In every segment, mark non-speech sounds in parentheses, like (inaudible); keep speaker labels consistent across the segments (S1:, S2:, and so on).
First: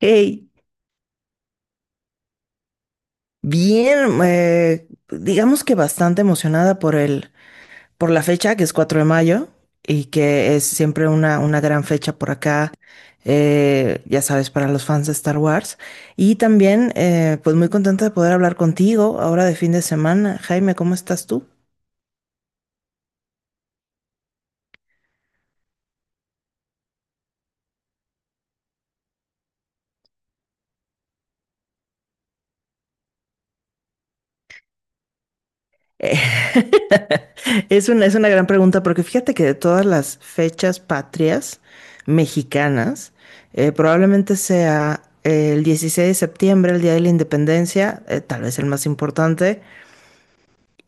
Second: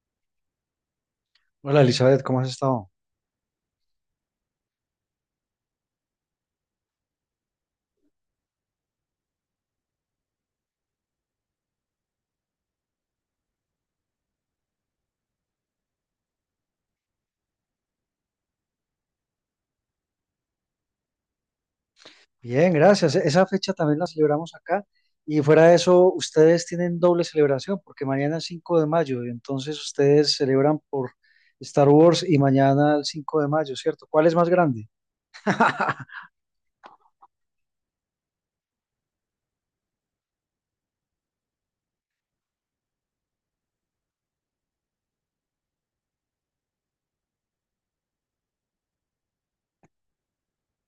S1: Hey,
S2: Hola Elizabeth, ¿cómo has estado?
S1: bien, digamos que bastante emocionada por por la fecha, que es 4 de mayo, y que es siempre una gran fecha por acá, ya sabes, para los fans de Star Wars. Y también, pues muy contenta de poder hablar contigo ahora de fin de semana. Jaime, ¿cómo estás tú?
S2: Bien, gracias. Esa fecha también la celebramos acá y fuera de eso, ustedes tienen doble celebración porque mañana es 5 de mayo y entonces ustedes celebran por Star Wars y mañana el 5 de mayo, ¿cierto? ¿Cuál es más grande?
S1: Eh, (laughs) es una gran pregunta porque fíjate que de todas las fechas patrias mexicanas, probablemente sea el 16 de septiembre, el Día de la Independencia, tal vez el más importante,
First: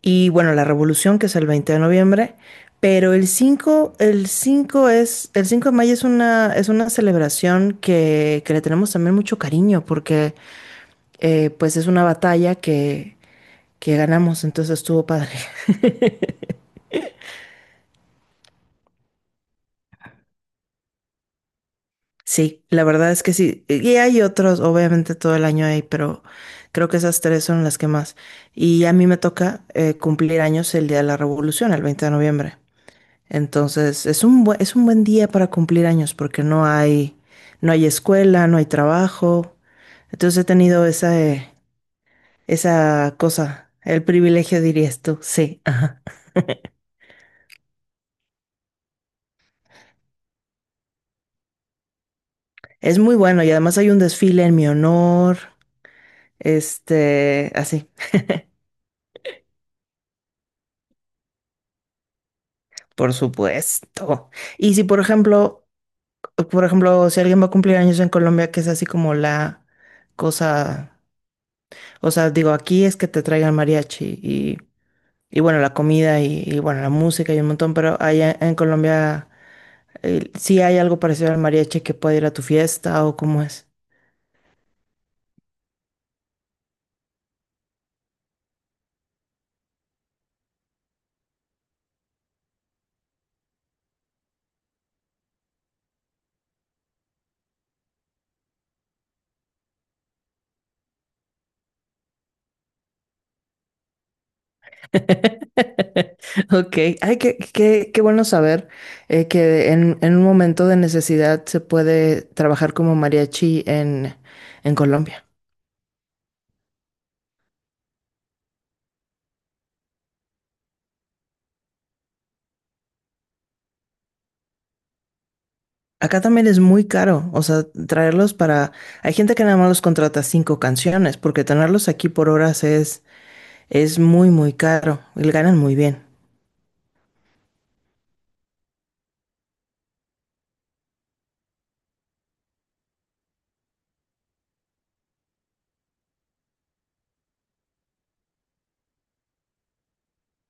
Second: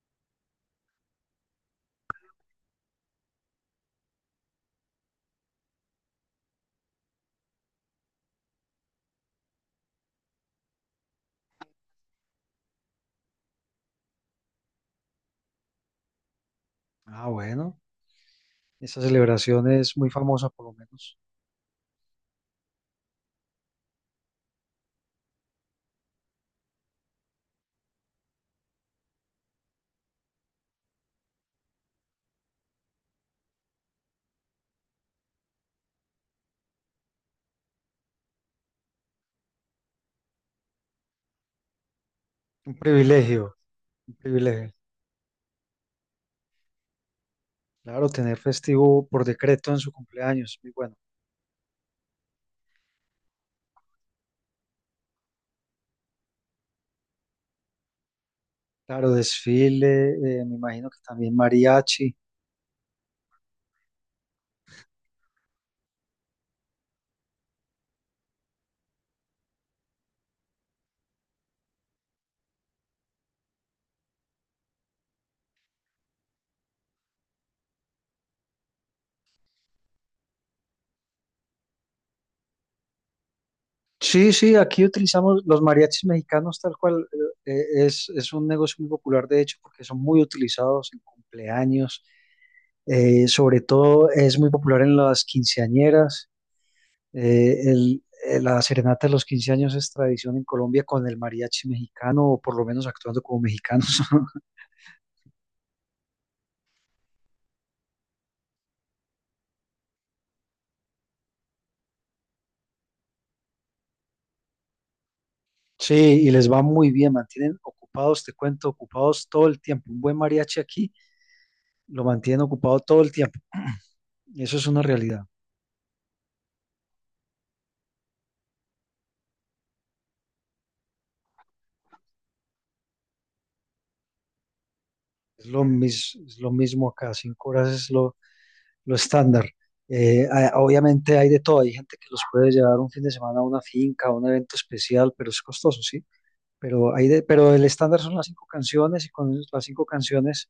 S1: y bueno, la Revolución, que es el 20 de noviembre, pero el 5 de mayo es una celebración que le tenemos también mucho cariño porque pues es una batalla que ganamos, entonces estuvo padre.
S2: Ah, bueno, esa celebración es muy famosa por lo menos.
S1: Sí, la verdad es que sí. Y hay otros, obviamente todo el año hay, pero creo que esas tres son las que más. Y a mí me toca cumplir años el día de la Revolución, el 20 de noviembre. Entonces, es un buen día para cumplir años porque no hay escuela, no hay trabajo. Entonces he tenido esa, eh,
S2: Un
S1: esa
S2: privilegio,
S1: cosa, el
S2: un
S1: privilegio,
S2: privilegio.
S1: dirías tú. Sí, ajá.
S2: Claro, tener festivo por decreto en su cumpleaños, muy bueno.
S1: Es muy bueno y además hay un desfile en mi honor. Este, así.
S2: Claro, desfile, me imagino que también mariachi.
S1: Por supuesto. Y si, por ejemplo, si alguien va a cumplir años en Colombia, que es así como la cosa, o sea, digo, aquí es que te traigan mariachi y bueno, la comida y bueno, la música y un montón, pero allá en Colombia, sí hay algo parecido al mariachi que puede ir a tu fiesta o cómo es.
S2: Sí, sí, aquí utilizamos los mariachis mexicanos tal cual. eh, es un negocio muy popular, de hecho, porque son muy utilizados en cumpleaños. Sobre todo es muy popular en las quinceañeras. La serenata de los quince años es tradición en Colombia con el mariachi mexicano, o por lo menos actuando como mexicanos. (laughs)
S1: (laughs) Ok, ay, qué bueno saber que en un momento de necesidad se puede trabajar como mariachi en Colombia.
S2: Sí, y les va muy bien, mantienen ocupados, te cuento, ocupados todo el tiempo. Un buen mariachi aquí lo mantienen ocupado todo el tiempo. Eso es una realidad.
S1: Acá también es muy caro, o sea, traerlos para. Hay gente que nada más los contrata cinco canciones, porque tenerlos aquí por horas es muy, muy caro. Y ganan muy bien.
S2: Es lo mismo acá, cinco horas es lo estándar. Obviamente hay de todo, hay gente que los puede llevar un fin de semana a una finca, a un evento especial, pero es costoso, sí. Pero el estándar son las cinco canciones y con las cinco canciones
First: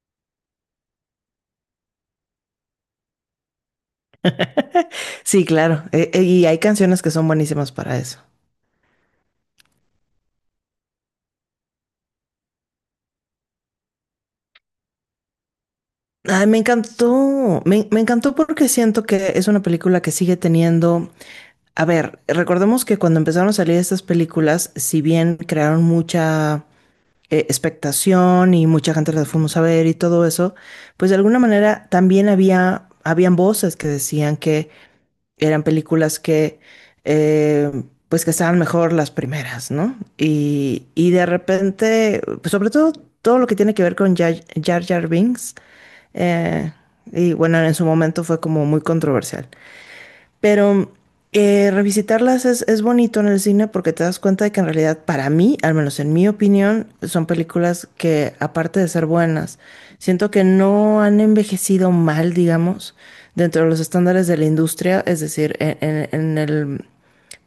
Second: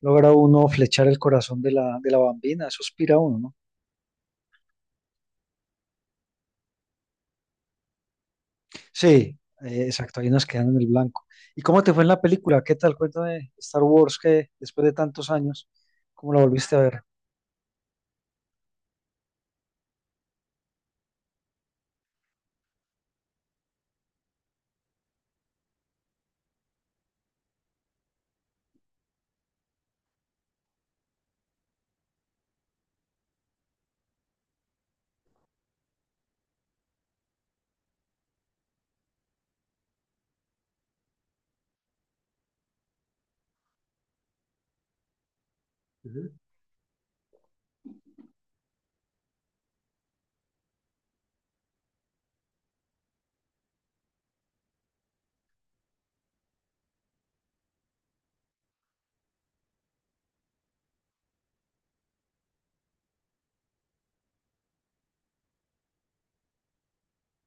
S2: logra uno flechar el corazón de de la bambina, eso aspira uno, ¿no?
S1: (laughs) Sí, claro. Y hay canciones que son buenísimas para eso.
S2: Sí, exacto, ahí nos quedan en el blanco. ¿Y cómo te fue en la película? ¿Qué tal? Cuéntame, Star Wars, que después de tantos años, ¿cómo la
S1: Ay, me
S2: volviste a ver?
S1: encantó. Me encantó porque siento que es una película que sigue teniendo. A ver, recordemos que cuando empezaron a salir estas películas, si bien crearon mucha expectación y mucha gente las fuimos a ver y todo eso, pues de alguna manera también había, habían voces que decían que eran películas eh, pues que estaban mejor las primeras, ¿no? Y de repente, pues sobre todo lo que tiene que ver con Jar Jar, Jar Binks,
S2: Ujú.
S1: eh, y bueno, en su momento fue como muy controversial. Pero revisitarlas es bonito en el cine porque te das cuenta de que en realidad para mí, al menos en mi opinión, son películas que aparte de ser buenas, siento que no han envejecido mal, digamos, dentro de los estándares de la industria, es decir, en el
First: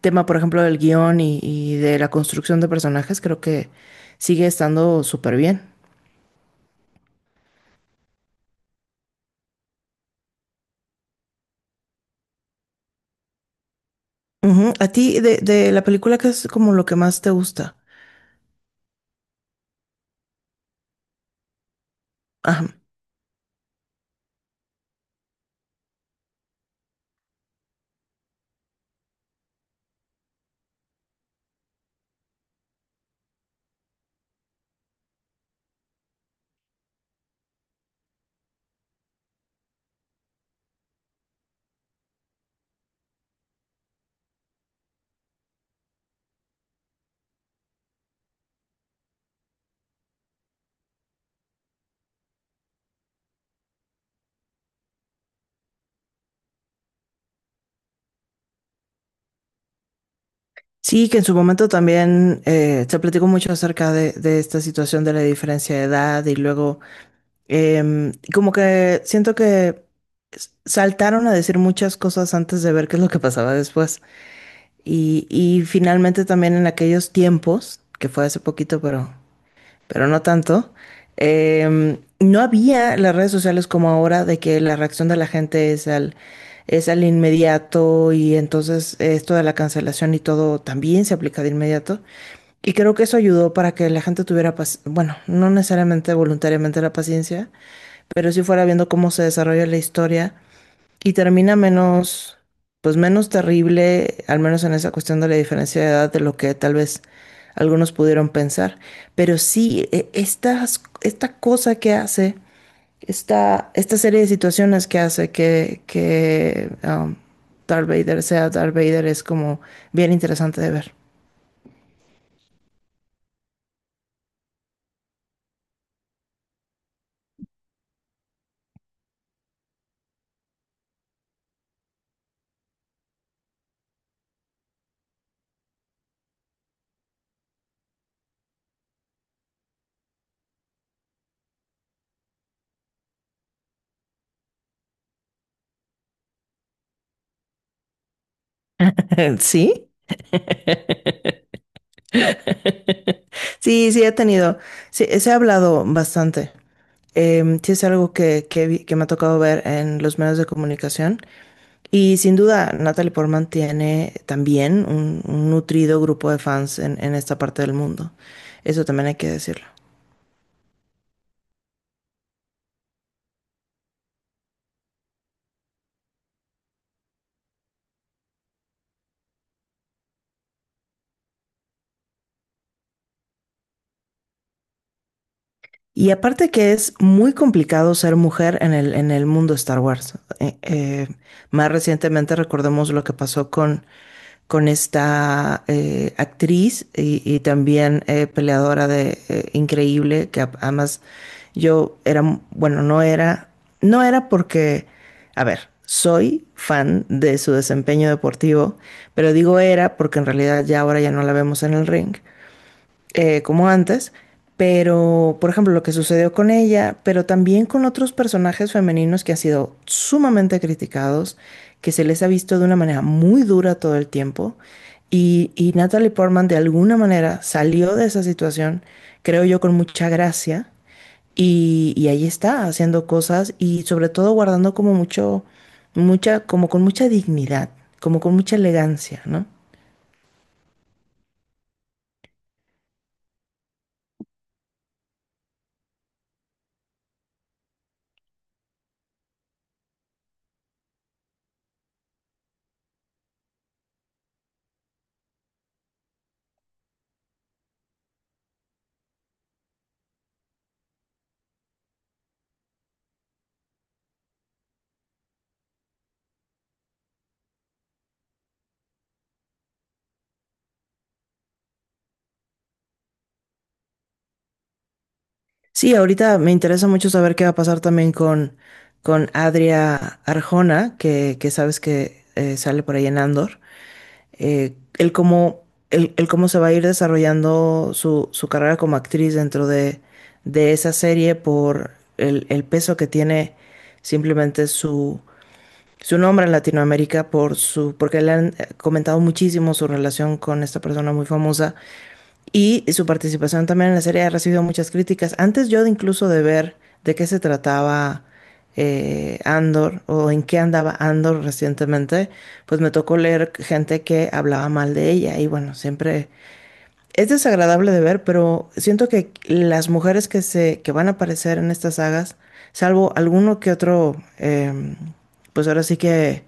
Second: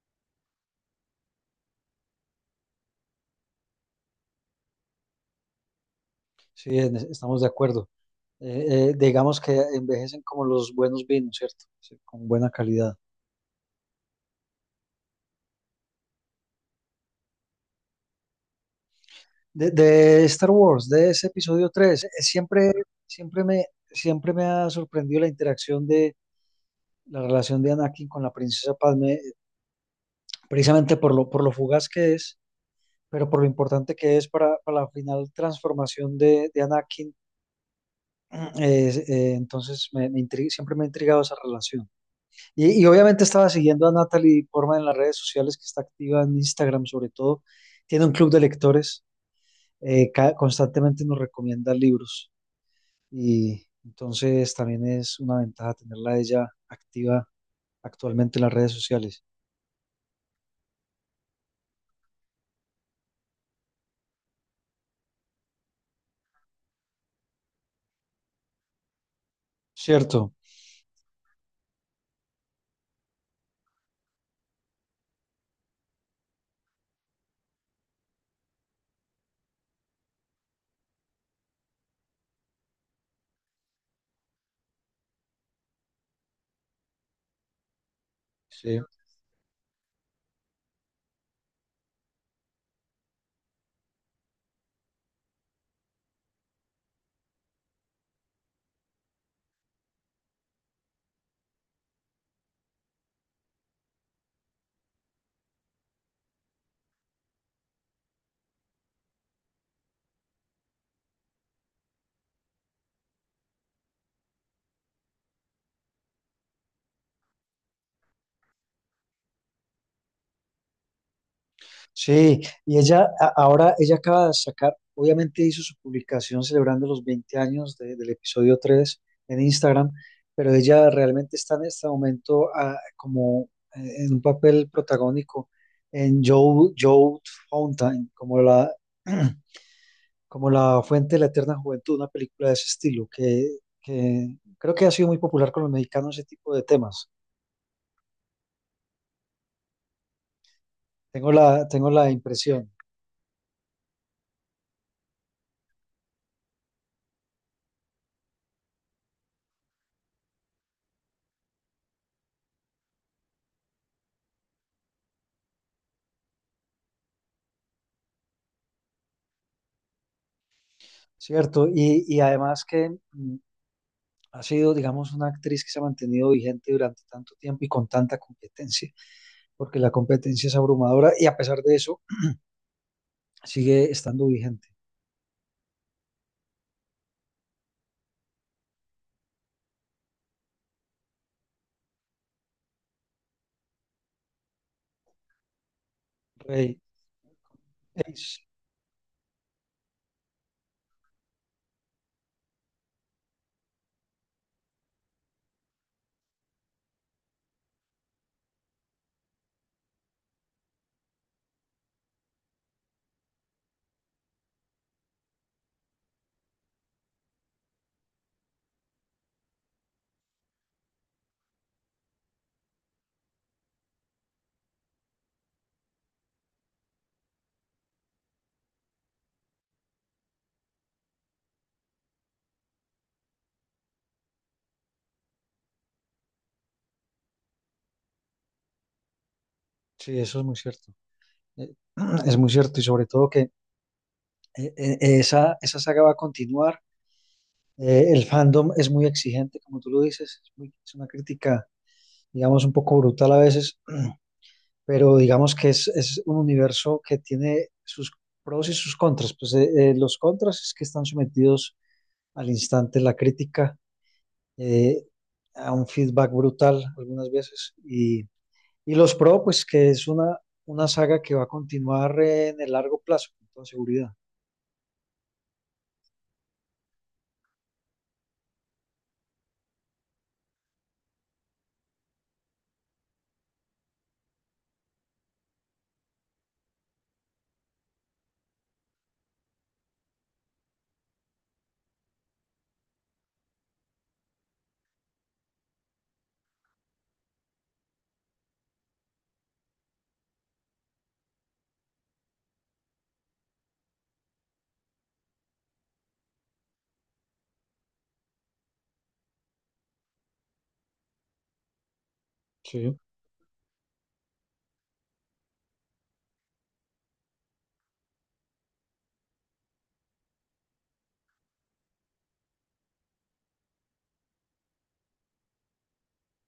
S1: tema, por ejemplo, del guión y de la construcción de personajes, creo que sigue estando súper bien.
S2: Estamos de acuerdo. Digamos que envejecen como los buenos vinos, ¿cierto? Sí, con buena calidad.
S1: Ujú. A ti, de la película, ¿qué es como lo que más te gusta?
S2: De Star Wars, de ese episodio 3,
S1: Ajá.
S2: siempre me, siempre me ha sorprendido la interacción de la relación de Anakin con la princesa Padme, precisamente por por lo fugaz que es, pero por lo importante que es para la final transformación de Anakin. (clears throat) Entonces, siempre me ha intrigado esa relación. Y obviamente estaba siguiendo a Natalie Portman en las redes sociales, que está activa en Instagram sobre todo. Tiene un club de lectores, constantemente nos recomienda libros. Y entonces también es una ventaja tenerla a ella activa actualmente en las redes sociales.
S1: Sí, que en su momento también se platicó mucho acerca de esta situación de la diferencia de edad y luego como que siento que
S2: Cierto.
S1: saltaron a decir muchas cosas antes de ver qué es lo que pasaba después. Y finalmente también en aquellos tiempos, que fue hace poquito, pero no tanto, no había las redes sociales como ahora de que la reacción de la gente es al inmediato y
S2: Sí.
S1: entonces esto de la cancelación y todo también se aplica de inmediato. Y creo que eso ayudó para que la gente tuviera, bueno, no necesariamente voluntariamente la paciencia, pero sí fuera viendo cómo se desarrolla la historia y termina menos, pues menos terrible, al menos en esa cuestión de la diferencia de edad de lo que tal vez algunos pudieron pensar. Pero sí, esta cosa que hace, esta serie de situaciones que hace que Darth Vader sea Darth Vader es como bien interesante de ver.
S2: Sí, ahora, ella acaba de sacar, obviamente hizo su publicación celebrando los 20 años del episodio 3 en Instagram, pero ella realmente está en este momento como en un papel protagónico en Joe Fountain, como (clears throat) como la fuente de la eterna juventud, una película de ese estilo, que creo que ha sido muy popular con los mexicanos ese tipo de temas.
S1: (laughs) ¿Sí?
S2: Tengo la impresión,
S1: Sí, sí, he tenido, sí, se ha hablado bastante. Sí, es algo que me ha tocado ver en los medios de comunicación. Y sin duda, Natalie Portman tiene también un nutrido grupo de fans en esta parte del mundo. Eso también hay que decirlo.
S2: ¿cierto? Y además que... ha sido, digamos, una actriz que se ha mantenido vigente durante tanto tiempo y con tanta competencia, porque la competencia es abrumadora y a pesar de eso sigue estando vigente.
S1: Y aparte que es muy complicado ser mujer en el mundo Star Wars. Más recientemente recordemos lo que pasó con esta
S2: Rey,
S1: actriz y también
S2: Ace,
S1: peleadora de increíble, que además yo era, bueno, no era porque, a ver, soy fan de su desempeño deportivo, pero digo era porque en realidad ya ahora ya no la vemos en el ring como antes, pero por ejemplo lo que sucedió con ella, pero también con otros personajes femeninos que han sido sumamente criticados, que se les ha visto de una manera muy dura todo el tiempo, y Natalie Portman de alguna manera salió de esa situación, creo yo, con mucha gracia, y ahí está haciendo cosas y sobre todo guardando como mucho, mucha, como con mucha dignidad, como con mucha elegancia, ¿no?
S2: sí, eso es muy cierto. Eh, (clears throat) es muy cierto y sobre todo que esa saga va a continuar. El fandom es muy exigente, como tú lo dices, es una crítica, digamos, un poco brutal a veces, pero digamos que es un universo que tiene sus pros y sus contras. Pues los contras es que están sometidos al instante la crítica, eh, a un feedback brutal algunas veces. Y los pro, pues que es una saga que va a continuar en el largo plazo, con toda seguridad.
S1: Sí, ahorita me interesa mucho saber qué va a pasar también con Adria Arjona, que sabes que sale por ahí en Andor. Eh, el cómo, el cómo se va a ir desarrollando su carrera como actriz dentro de esa serie por el peso que tiene simplemente su nombre en Latinoamérica, por porque le han comentado muchísimo su relación con esta persona muy famosa y su participación también en la serie ha recibido muchas críticas. Antes yo de incluso de ver de qué se trataba Andor o en qué andaba Andor recientemente, pues me
S2: Sí.
S1: tocó leer gente que hablaba mal de ella. Y bueno, siempre es desagradable de ver, pero siento que las mujeres que se, que van a aparecer en estas sagas, salvo alguno que otro, pues ahora sí que,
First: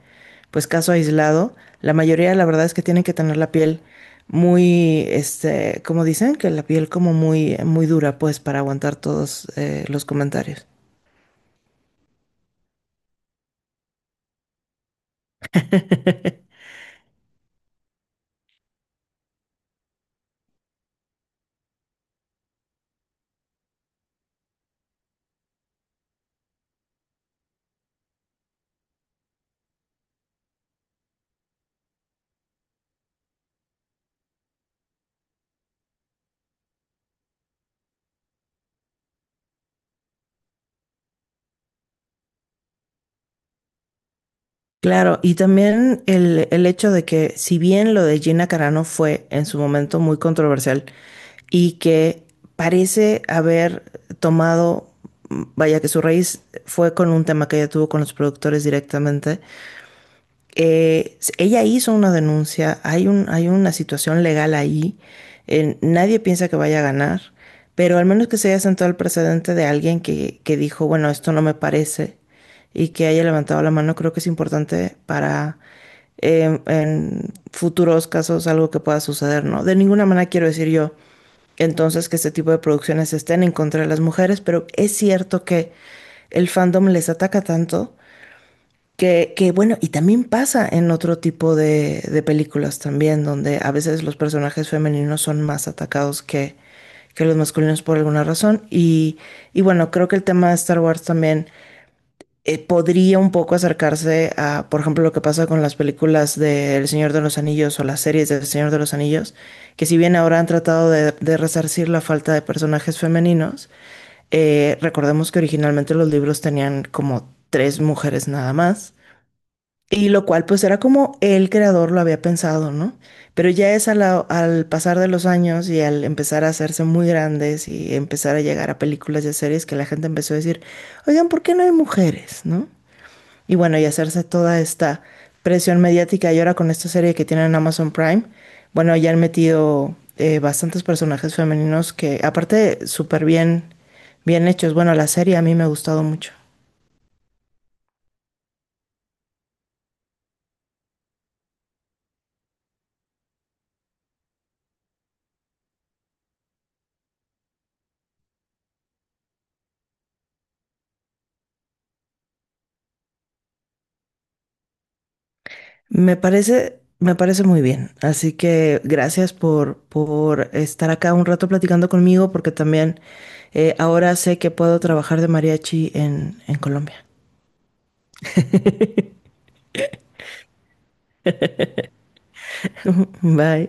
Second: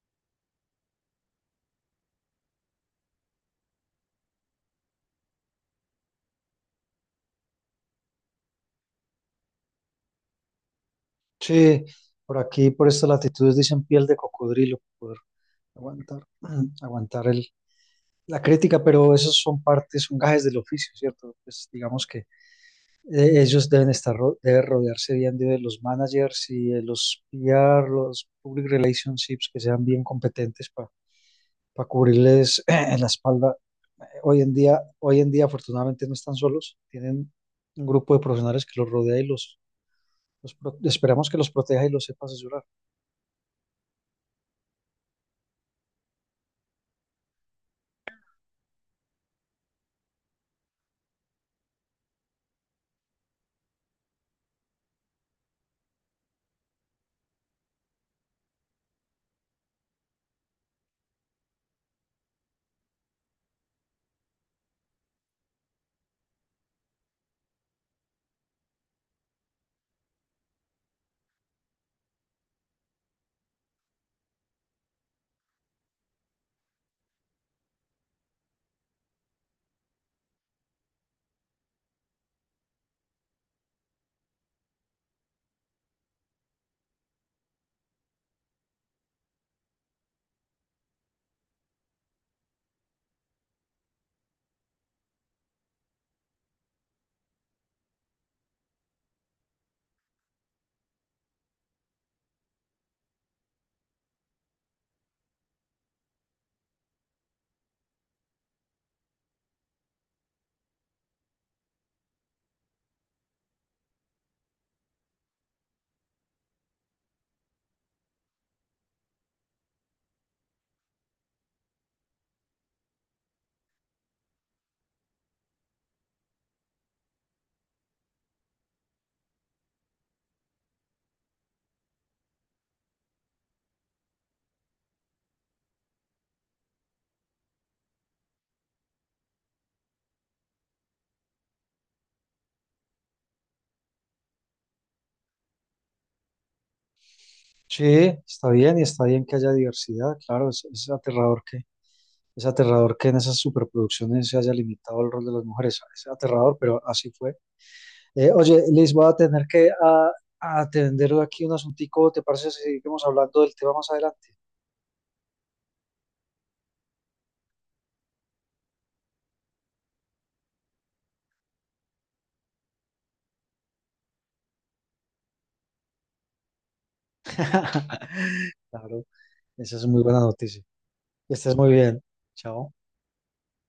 S1: pues caso aislado, la mayoría la verdad es que tienen que tener la piel muy, este, como dicen, que la piel como muy, muy dura, pues, para aguantar todos los comentarios.
S2: Sí, por aquí, por estas latitudes, dicen piel de cocodrilo, poder aguantar, (clears throat) aguantar la crítica, pero esos son partes, son gajes del oficio, ¿cierto? Pues digamos que ellos deben rodearse bien de los managers y de los PR, los public relationships que sean bien competentes para cubrirles (clears throat) en la espalda. Hoy en día afortunadamente no están solos, tienen un grupo de profesionales que los rodea y esperamos que los proteja y los sepa asesorar.
S1: Claro, y también el hecho de que si bien lo de Gina Carano fue en su momento muy controversial y que parece haber tomado, vaya que su raíz fue con un tema que ella tuvo con los productores directamente, ella hizo una denuncia, hay un, hay una situación legal ahí, nadie piensa que vaya a ganar, pero al menos que se haya sentado el precedente de alguien que dijo, bueno, esto no me parece, y que haya levantado la mano, creo que es importante para en futuros casos algo que pueda suceder, ¿no? De ninguna manera quiero decir yo entonces que este tipo de producciones estén en contra de las mujeres, pero es cierto que el fandom les ataca tanto que, bueno, y también pasa en otro tipo de películas también, donde a veces los personajes femeninos son más atacados que los masculinos por alguna razón. Y bueno, creo que el tema de Star Wars también podría un poco acercarse a, por ejemplo, lo que pasa con las películas de El Señor de los Anillos o las series de El Señor de los Anillos, que si bien ahora han tratado de resarcir la falta de personajes femeninos, recordemos que originalmente los libros tenían como tres mujeres nada más. Y lo cual pues era como el creador lo había pensado, ¿no? Pero ya es al pasar de los años y al empezar a hacerse muy grandes y empezar a llegar a películas y a series que la gente empezó a decir, oigan, ¿por qué no hay mujeres, no? Y bueno, y hacerse toda esta presión mediática y ahora con esta serie que tienen en Amazon Prime, bueno, ya han metido bastantes personajes femeninos que aparte súper bien, bien hechos. Bueno, la serie a mí me ha gustado mucho.
S2: Sí, está bien y está bien que haya diversidad, claro, es aterrador que en esas superproducciones se haya limitado el rol de las mujeres, es aterrador, pero así fue. Oye, Liz, voy a tener que a atender aquí un asuntico. ¿Te parece si seguimos hablando del tema más adelante?
S1: Me parece muy bien. Así que gracias por estar acá un rato platicando conmigo, porque también ahora sé que puedo trabajar de mariachi en Colombia.
S2: (laughs) Claro, esa es muy buena noticia. Que estés muy bien. Chao.
S1: (laughs) Bye.